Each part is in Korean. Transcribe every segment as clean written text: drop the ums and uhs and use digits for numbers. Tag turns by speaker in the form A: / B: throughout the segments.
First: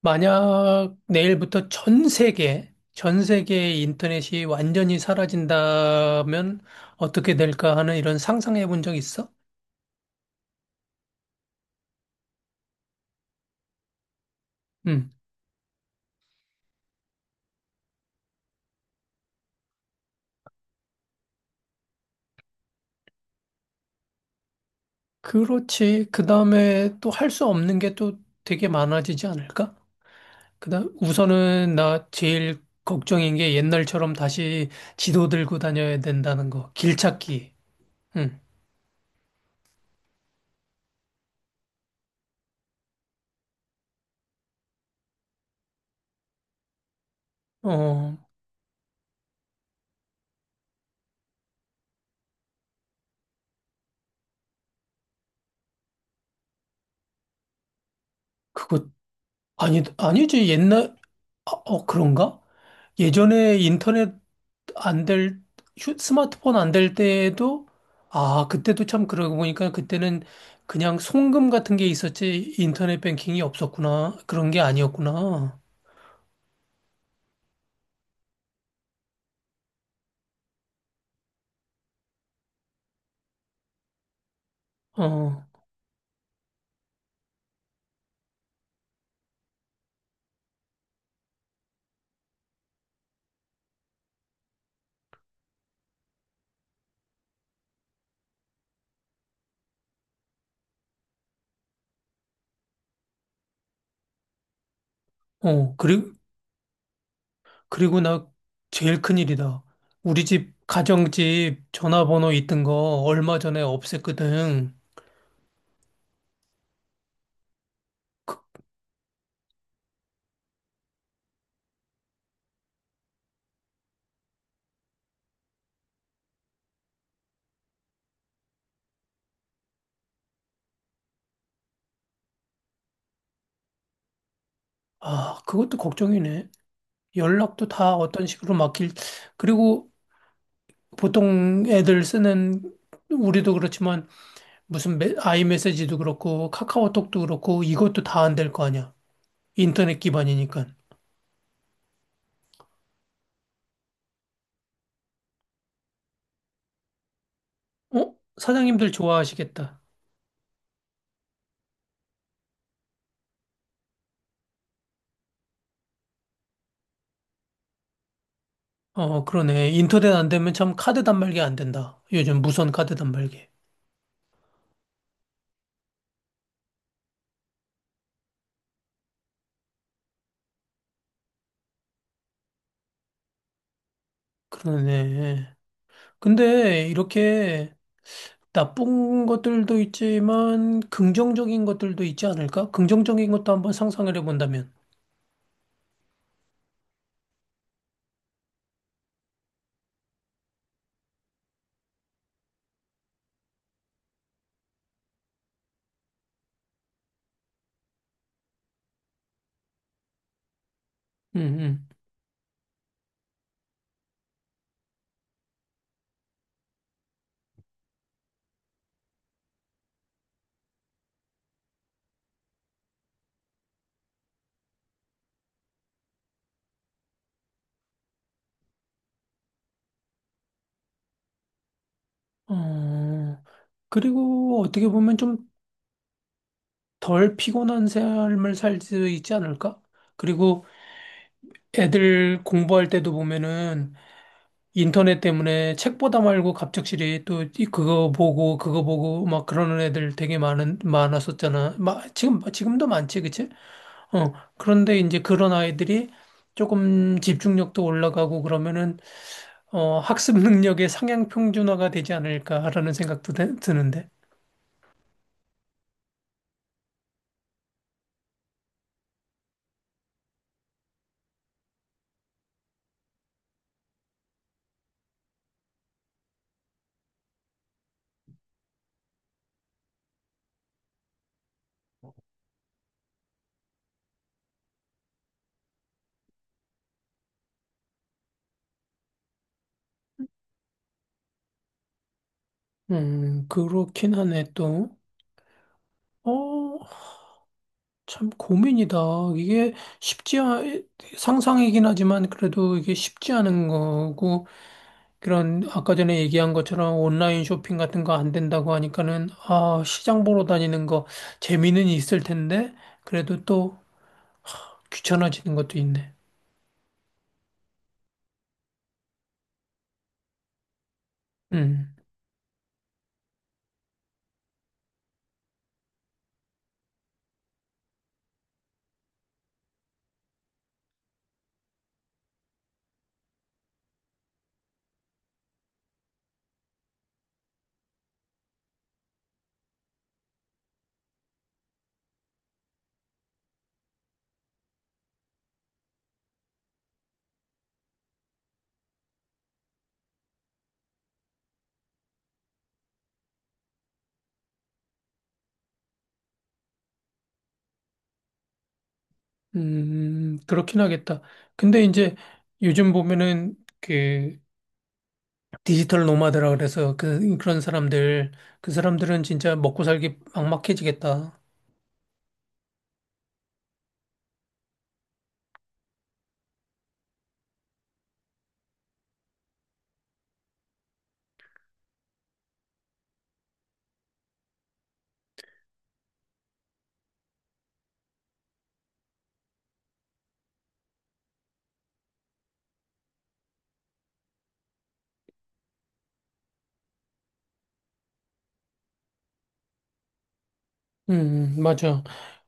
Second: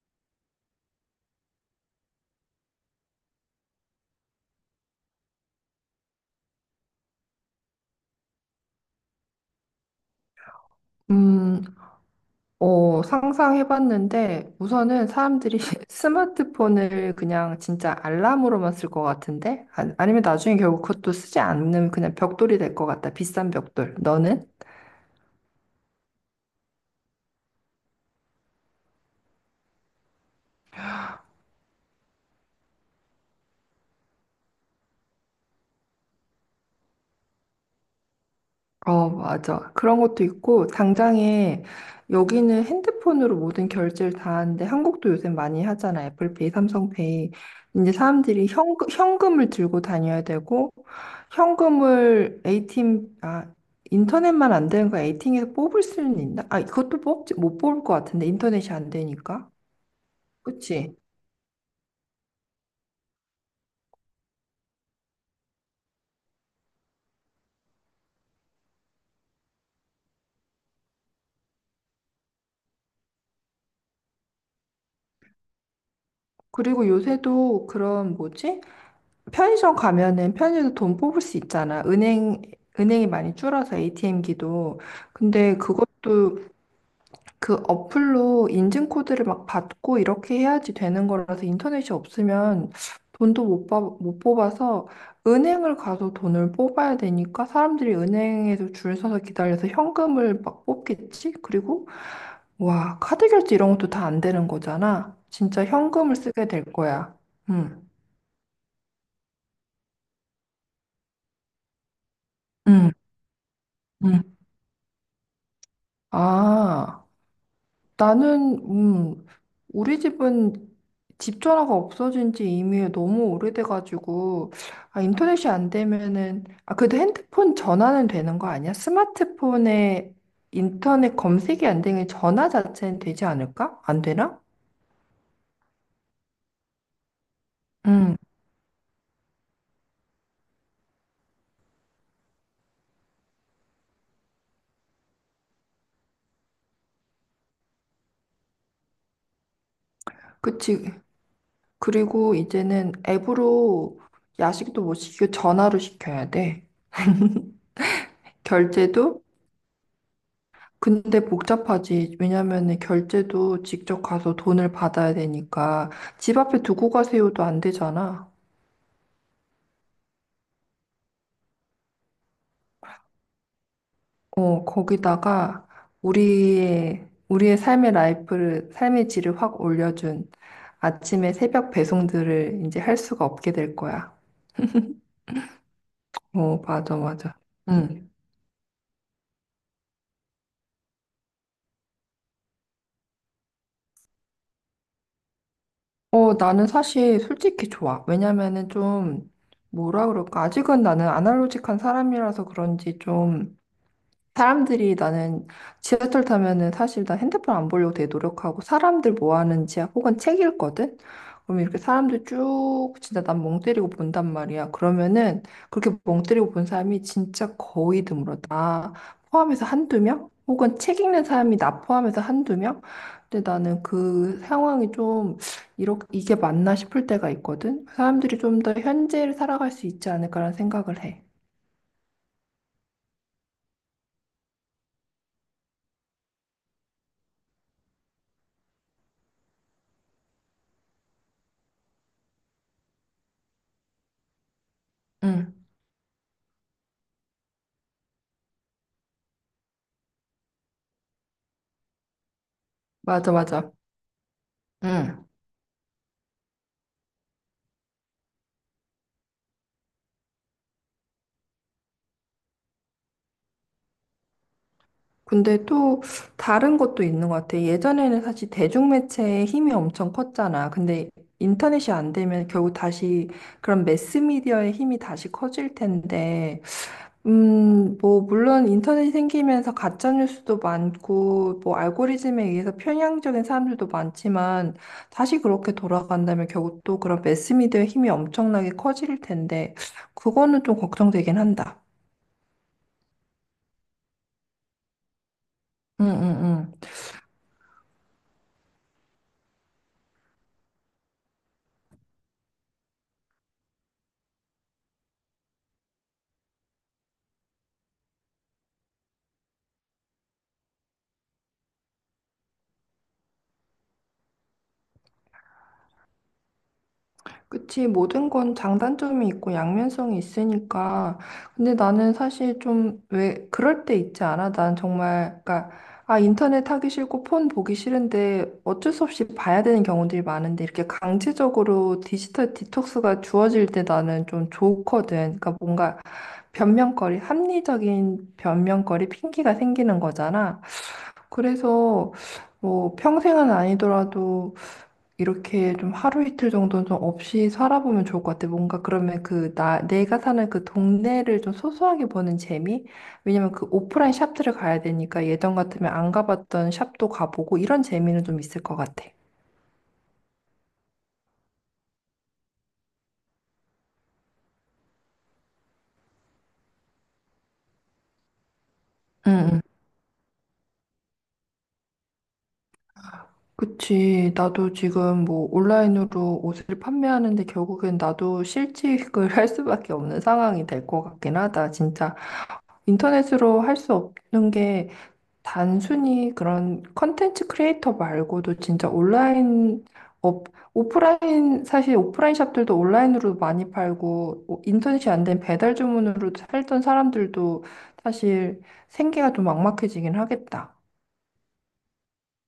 A: 만약 내일부터 전 세계, 전 세계의 인터넷이 완전히 사라진다면 어떻게 될까 하는 이런 상상해 본 적 있어?
B: 음, 상상해봤는데, 우선은
A: 음.
B: 사람들이 스마트폰을 그냥 진짜 알람으로만 쓸 것 같은데? 아, 아니면 나중에 결국 그것도 쓰지 않는 그냥 벽돌이 될 것 같다. 비싼 벽돌. 너는?
A: 그렇지. 그 다음에 또 할 수 없는 게 또 되게 많아지지 않을까? 그다음 우선은 나 제일 걱정인 게 옛날처럼 다시 지도 들고 다녀야 된다는 거. 길 찾기. 음.
B: 어, 맞아. 그런 것도 있고, 당장에 여기는 핸드폰으로 모든 결제를 다 하는데, 한국도 요새 많이 하잖아. 애플페이, 삼성페이. 이제
A: 어,
B: 사람들이 현금을 들고 다녀야 되고, 현금을 ATM, 아, 인터넷만 안 되는 거 ATM에서 뽑을 수는 있나? 아, 그것도 뽑지, 못 뽑을 것 같은데, 인터넷이
A: 그거
B: 안 되니까.
A: 아니 아니지. 옛날,
B: 그치?
A: 아, 어, 그런가? 예전에 인터넷 안 될, 스마트폰 안 될 때에도, 아, 그때도 참 그러고 보니까 그때는 그냥 송금 같은 게 있었지, 인터넷 뱅킹이 없었구나. 그런 게 아니었구나.
B: 그리고 요새도 그런, 뭐지? 편의점 가면은 편의점 돈 뽑을 수 있잖아. 은행이 많이 줄어서 ATM기도.
A: 어,
B: 근데 그것도 그 어플로 인증코드를 막 받고 이렇게 해야지 되는 거라서 인터넷이 없으면 돈도 못, 뽑- 못 뽑아서 은행을 가서 돈을 뽑아야 되니까 사람들이 은행에서 줄 서서 기다려서 현금을 막 뽑겠지? 그리고 와, 카드 결제 이런 것도 다 안 되는 거잖아. 진짜
A: 어, 그리고,
B: 현금을 쓰게 될 거야. 응,
A: 그리고 나 제일 큰일이다. 우리 집, 가정집 전화번호 있던 거
B: 응,
A: 얼마 전에
B: 응.
A: 없앴거든.
B: 아. 나는, 음, 우리 집은 집 전화가 없어진 지 이미 너무 오래돼가지고, 아, 인터넷이 안 되면은, 아, 그래도 핸드폰 전화는 되는 거 아니야? 스마트폰에 인터넷 검색이 안 되는 전화 자체는 되지 않을까? 안 되나?
A: 아, 그것도 걱정이네. 연락도 다
B: 응,
A: 어떤 식으로 막힐, 그리고 보통 애들 쓰는, 우리도 그렇지만 무슨 아이메시지도 그렇고 카카오톡도 그렇고 이것도 다 안 될 거 아니야. 인터넷 기반이니까.
B: 그치. 그리고 이제는 앱으로 야식도 못 시키고 전화로 시켜야 돼.
A: 어? 사장님들
B: 결제도
A: 좋아하시겠다.
B: 근데 복잡하지. 왜냐면은 결제도 직접 가서 돈을 받아야 되니까 집 앞에 두고 가세요도 안 되잖아.
A: 어, 그러네. 인터넷 안 되면 참 카드 단말기 안 된다. 요즘 무선 카드 단말기.
B: 어, 거기다가 우리의 삶의 라이프를 삶의 질을 확 올려준 아침에 새벽 배송들을 이제 할 수가 없게 될 거야.
A: 그러네.
B: 어,
A: 근데
B: 맞아, 맞아.
A: 이렇게
B: 응.
A: 나쁜 것들도 있지만 긍정적인 것들도 있지 않을까? 긍정적인 것도 한번 상상을 해본다면.
B: 어, 나는 사실 솔직히 좋아. 왜냐면은 좀 뭐라 그럴까? 아직은 나는 아날로직한 사람이라서 그런지 좀 사람들이 나는 지하철 타면은 사실 나 핸드폰 안 보려고 되게 노력하고 사람들 뭐 하는지 혹은 책 읽거든? 그럼 이렇게
A: 음,
B: 사람들 쭉 진짜 난 멍 때리고 본단 말이야. 그러면은 그렇게 멍 때리고 본 사람이 진짜 거의 드물어. 나 포함해서 한두 명? 혹은 책 읽는 사람이 나 포함해서 한두 명? 근데 나는 그 상황이 좀 이렇게 이게 맞나 싶을 때가 있거든? 사람들이 좀 더 현재를 살아갈 수 있지 않을까라는 생각을 해.
A: 어, 그리고 어떻게 보면 좀 덜 피곤한 삶을 살 수 있지 않을까? 그리고 애들 공부할 때도 보면은 인터넷
B: 응,
A: 때문에 책 보다 말고 갑작스레 또 그거 보고 그거 보고 막 그러는 애들 되게 많은 많았었잖아. 마, 지금도 많지,
B: 맞아,
A: 그치?
B: 맞아.
A: 어. 그런데 이제
B: 응.
A: 그런 아이들이 조금 집중력도 올라가고 그러면은 어, 학습 능력의 상향 평준화가 되지 않을까라는 생각도 드는데.
B: 근데 또 다른 것도 있는 것 같아. 예전에는 사실 대중매체의 힘이 엄청 컸잖아. 근데 인터넷이 안 되면 결국 다시 그런 매스미디어의 힘이 다시 커질 텐데, 뭐, 물론 인터넷이 생기면서 가짜뉴스도 많고, 뭐, 알고리즘에 의해서 편향적인 사람들도 많지만, 다시 그렇게 돌아간다면 결국 또 그런 매스미디어의 힘이 엄청나게 커질 텐데, 그거는 좀 걱정되긴 한다.
A: 그렇긴 하네 또.
B: 응, 응, 응.
A: 어, 참 고민이다. 이게 쉽지, 상상이긴 하지만 그래도 이게 쉽지 않은 거고, 그런 아까 전에 얘기한 것처럼 온라인 쇼핑 같은 거 안 된다고 하니까는, 아, 시장 보러 다니는 거 재미는 있을 텐데, 그래도 또 귀찮아지는 것도 있네.
B: 그치, 모든 건 장단점이 있고 양면성이 있으니까. 근데
A: 음,
B: 나는 사실 좀 왜 그럴 때 있지 않아? 난 정말, 그러니까, 아, 인터넷 하기 싫고 폰 보기 싫은데 어쩔 수 없이 봐야 되는 경우들이 많은데 이렇게 강제적으로 디지털 디톡스가 주어질 때 나는 좀 좋거든. 그러니까 뭔가 합리적인 변명거리, 핑계가 생기는 거잖아. 그래서 뭐 평생은 아니더라도 이렇게 좀 하루 이틀 정도는 좀 없이 살아보면 좋을 것 같아. 뭔가 그러면 내가 사는 그 동네를 좀 소소하게 보는 재미? 왜냐면 그 오프라인 샵들을 가야 되니까 예전 같으면 안 가봤던 샵도 가보고 이런 재미는 좀 있을 것 같아.
A: 그렇긴 하겠다. 근데 이제 요즘 보면은 그 디지털 노마드라 그래서 그런 사람들, 그 사람들은
B: 응,
A: 진짜
B: 응.
A: 먹고 살기 막막해지겠다.
B: 그치. 나도 지금 뭐 온라인으로 옷을 판매하는데 결국엔 나도 실직을 할 수밖에 없는 상황이 될 것 같긴 하다. 진짜 인터넷으로 할 수 없는 게 단순히 그런 컨텐츠 크리에이터 말고도 진짜 업, 오프라인 사실 오프라인 샵들도 온라인으로 많이 팔고 오- 인터넷이 안 된 배달 주문으로 살던 사람들도 사실 생계가 좀 막막해지긴 하겠다.
A: 맞아.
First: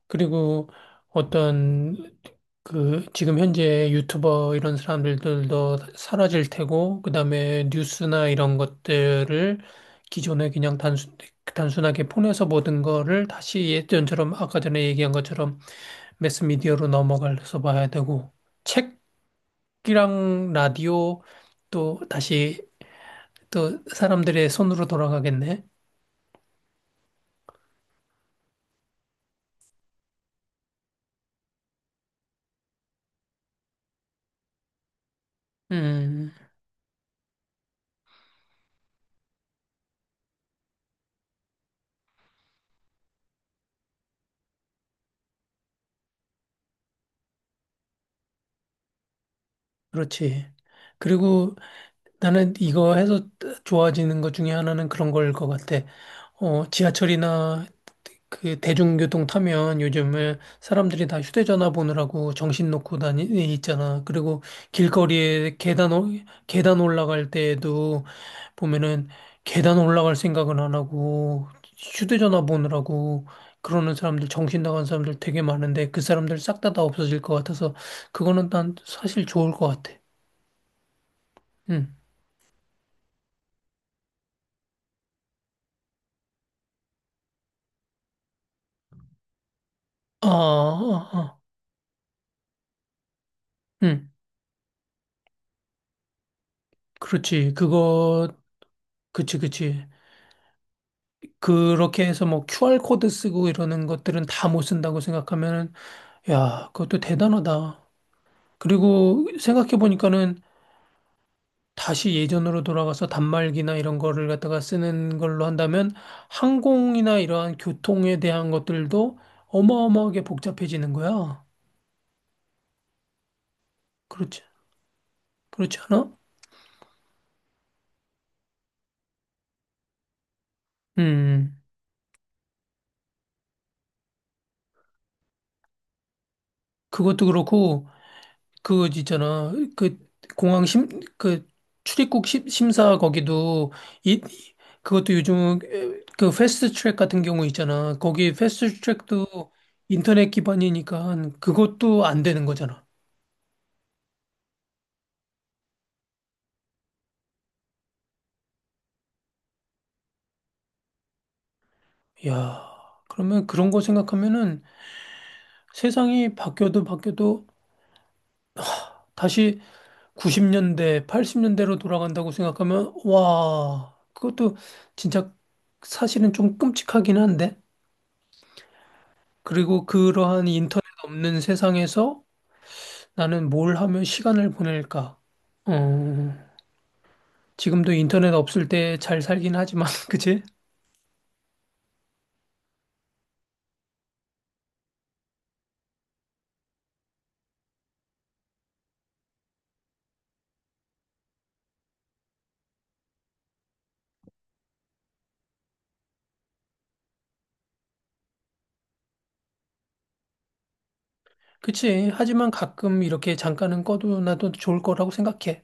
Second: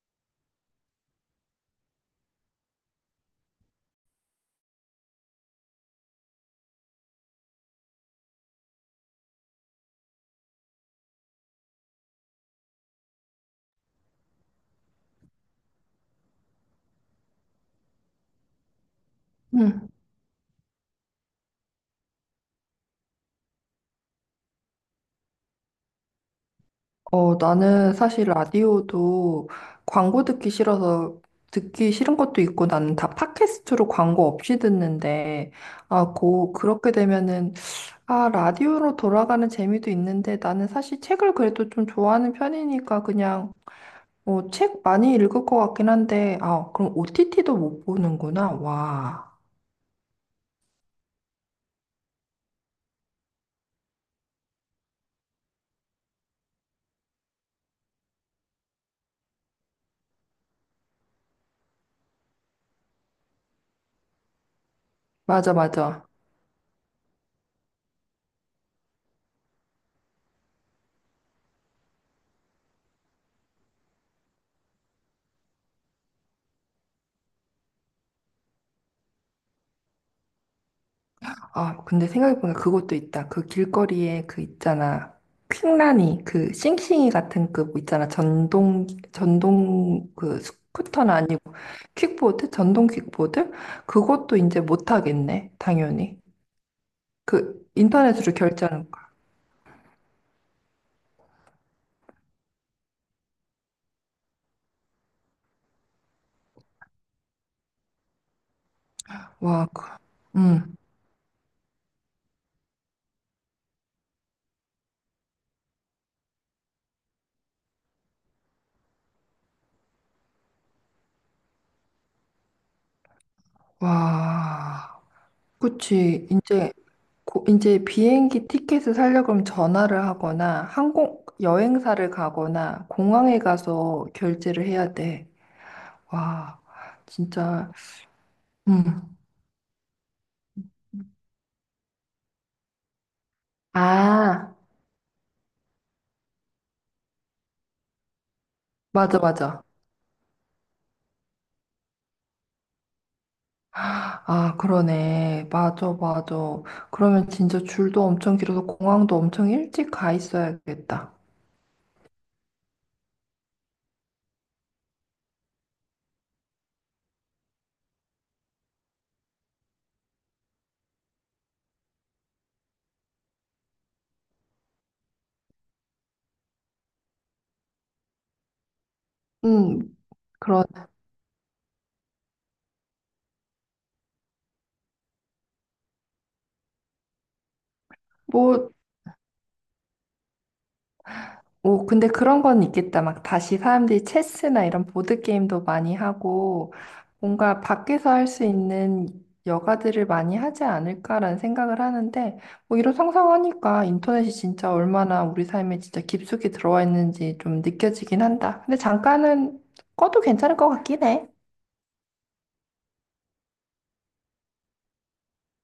A: 그리고 어떤 그 지금 현재 유튜버 이런 사람들도 사라질 테고, 그다음에 뉴스나 이런 것들을 기존에 그냥 단순하게 폰에서 보던 거를 다시 예전처럼 아까 전에 얘기한 것처럼 매스미디어로 넘어가서 봐야 되고,
B: 음.
A: 책이랑 라디오 또 다시 또 사람들의 손으로 돌아가겠네.
B: 어, 나는 사실 라디오도 광고 듣기 싫은 것도 있고 나는 다 팟캐스트로 광고 없이 듣는데 아,
A: 음,
B: 고 그렇게 되면은 아, 라디오로 돌아가는 재미도 있는데 나는 사실 책을 그래도 좀 좋아하는 편이니까 그냥 어, 책 많이 읽을 것 같긴 한데 아, 그럼 OTT도 못 보는구나. 와.
A: 그렇지. 그리고 나는 이거 해서 좋아지는 것 중에 하나는 그런 걸 것 같아. 어, 지하철이나 그 대중교통 타면 요즘에 사람들이 다 휴대전화 보느라고 정신 놓고 다니 있잖아. 그리고
B: 맞아,
A: 길거리에 계단
B: 맞아.
A: 계단 올라갈 때에도 보면은 계단 올라갈 생각은 안 하고 휴대전화 보느라고 그러는 사람들 정신 나간 사람들 되게 많은데 그 사람들 싹 다 없어질 것 같아서 그거는 난 사실 좋을 것 같아.
B: 아,
A: 응.
B: 근데 생각해보니까 그것도 있다. 그 길거리에 그 있잖아. 퀵라니, 그 싱싱이 같은 그뭐 있잖아. 전동
A: 아,
B: 그
A: 아,
B: 스쿠터는
A: 아.
B: 아니고 퀵보드? 전동 퀵보드?
A: 응,
B: 그것도 이제 못 하겠네. 당연히.
A: 그렇지.
B: 그
A: 그거,
B: 인터넷으로 결제하는
A: 그치, 그치. 그렇게 해서 뭐 QR코드 쓰고 이러는 것들은 다 못 쓴다고 생각하면, 야, 그것도 대단하다. 그리고
B: 와, 그-
A: 생각해보니까는
B: 응,
A: 다시 예전으로 돌아가서 단말기나 이런 거를 갖다가 쓰는 걸로 한다면 항공이나 이러한 교통에 대한 것들도 어마어마하게 복잡해지는 거야. 그렇지.
B: 와,
A: 그렇지 않아?
B: 그치. 이제 비행기 티켓을 사려고 그러면 전화를 하거나 항공,
A: 음,
B: 여행사를 가거나 공항에 가서 결제를 해야 돼. 와,
A: 그것도
B: 진짜,
A: 그렇고, 그
B: 응.
A: 있잖아 그 공항 심, 그 출입국 심, 심사 거기도 이
B: 아,
A: 그것도 요즘 그 패스트 트랙 같은 경우 있잖아 거기 패스트
B: 맞아,
A: 트랙도
B: 맞아.
A: 인터넷 기반이니까 그것도 안 되는 거잖아.
B: 아, 그러네. 맞아, 맞아. 그러면 진짜 줄도 엄청 길어서 공항도 엄청 일찍 가 있어야겠다.
A: 야, 그러면 그런 거 생각하면은 세상이 바뀌어도 다시 90년대 80년대로 돌아간다고 생각하면, 와, 그것도 진짜 사실은 좀 끔찍하긴 한데,
B: 응,
A: 그리고 그러한
B: 그런,
A: 인터넷 없는 세상에서 나는 뭘 하며 시간을 보낼까? 어, 지금도 인터넷 없을
B: 뭐,
A: 때 잘 살긴 하지만, 그치?
B: 오, 근데 그런 건 있겠다. 막 다시 사람들이 체스나 이런 보드게임도 많이 하고, 뭔가 밖에서 할 수 있는 여가들을 많이 하지 않을까라는 생각을 하는데, 뭐 이런 상상하니까 인터넷이 진짜 얼마나 우리 삶에 진짜 깊숙이 들어와 있는지 좀 느껴지긴 한다. 근데 잠깐은 꺼도 괜찮을 것 같긴 해.
A: 그치. 하지만 가끔 이렇게 잠깐은 꺼도 나도 좋을 거라고 생각해.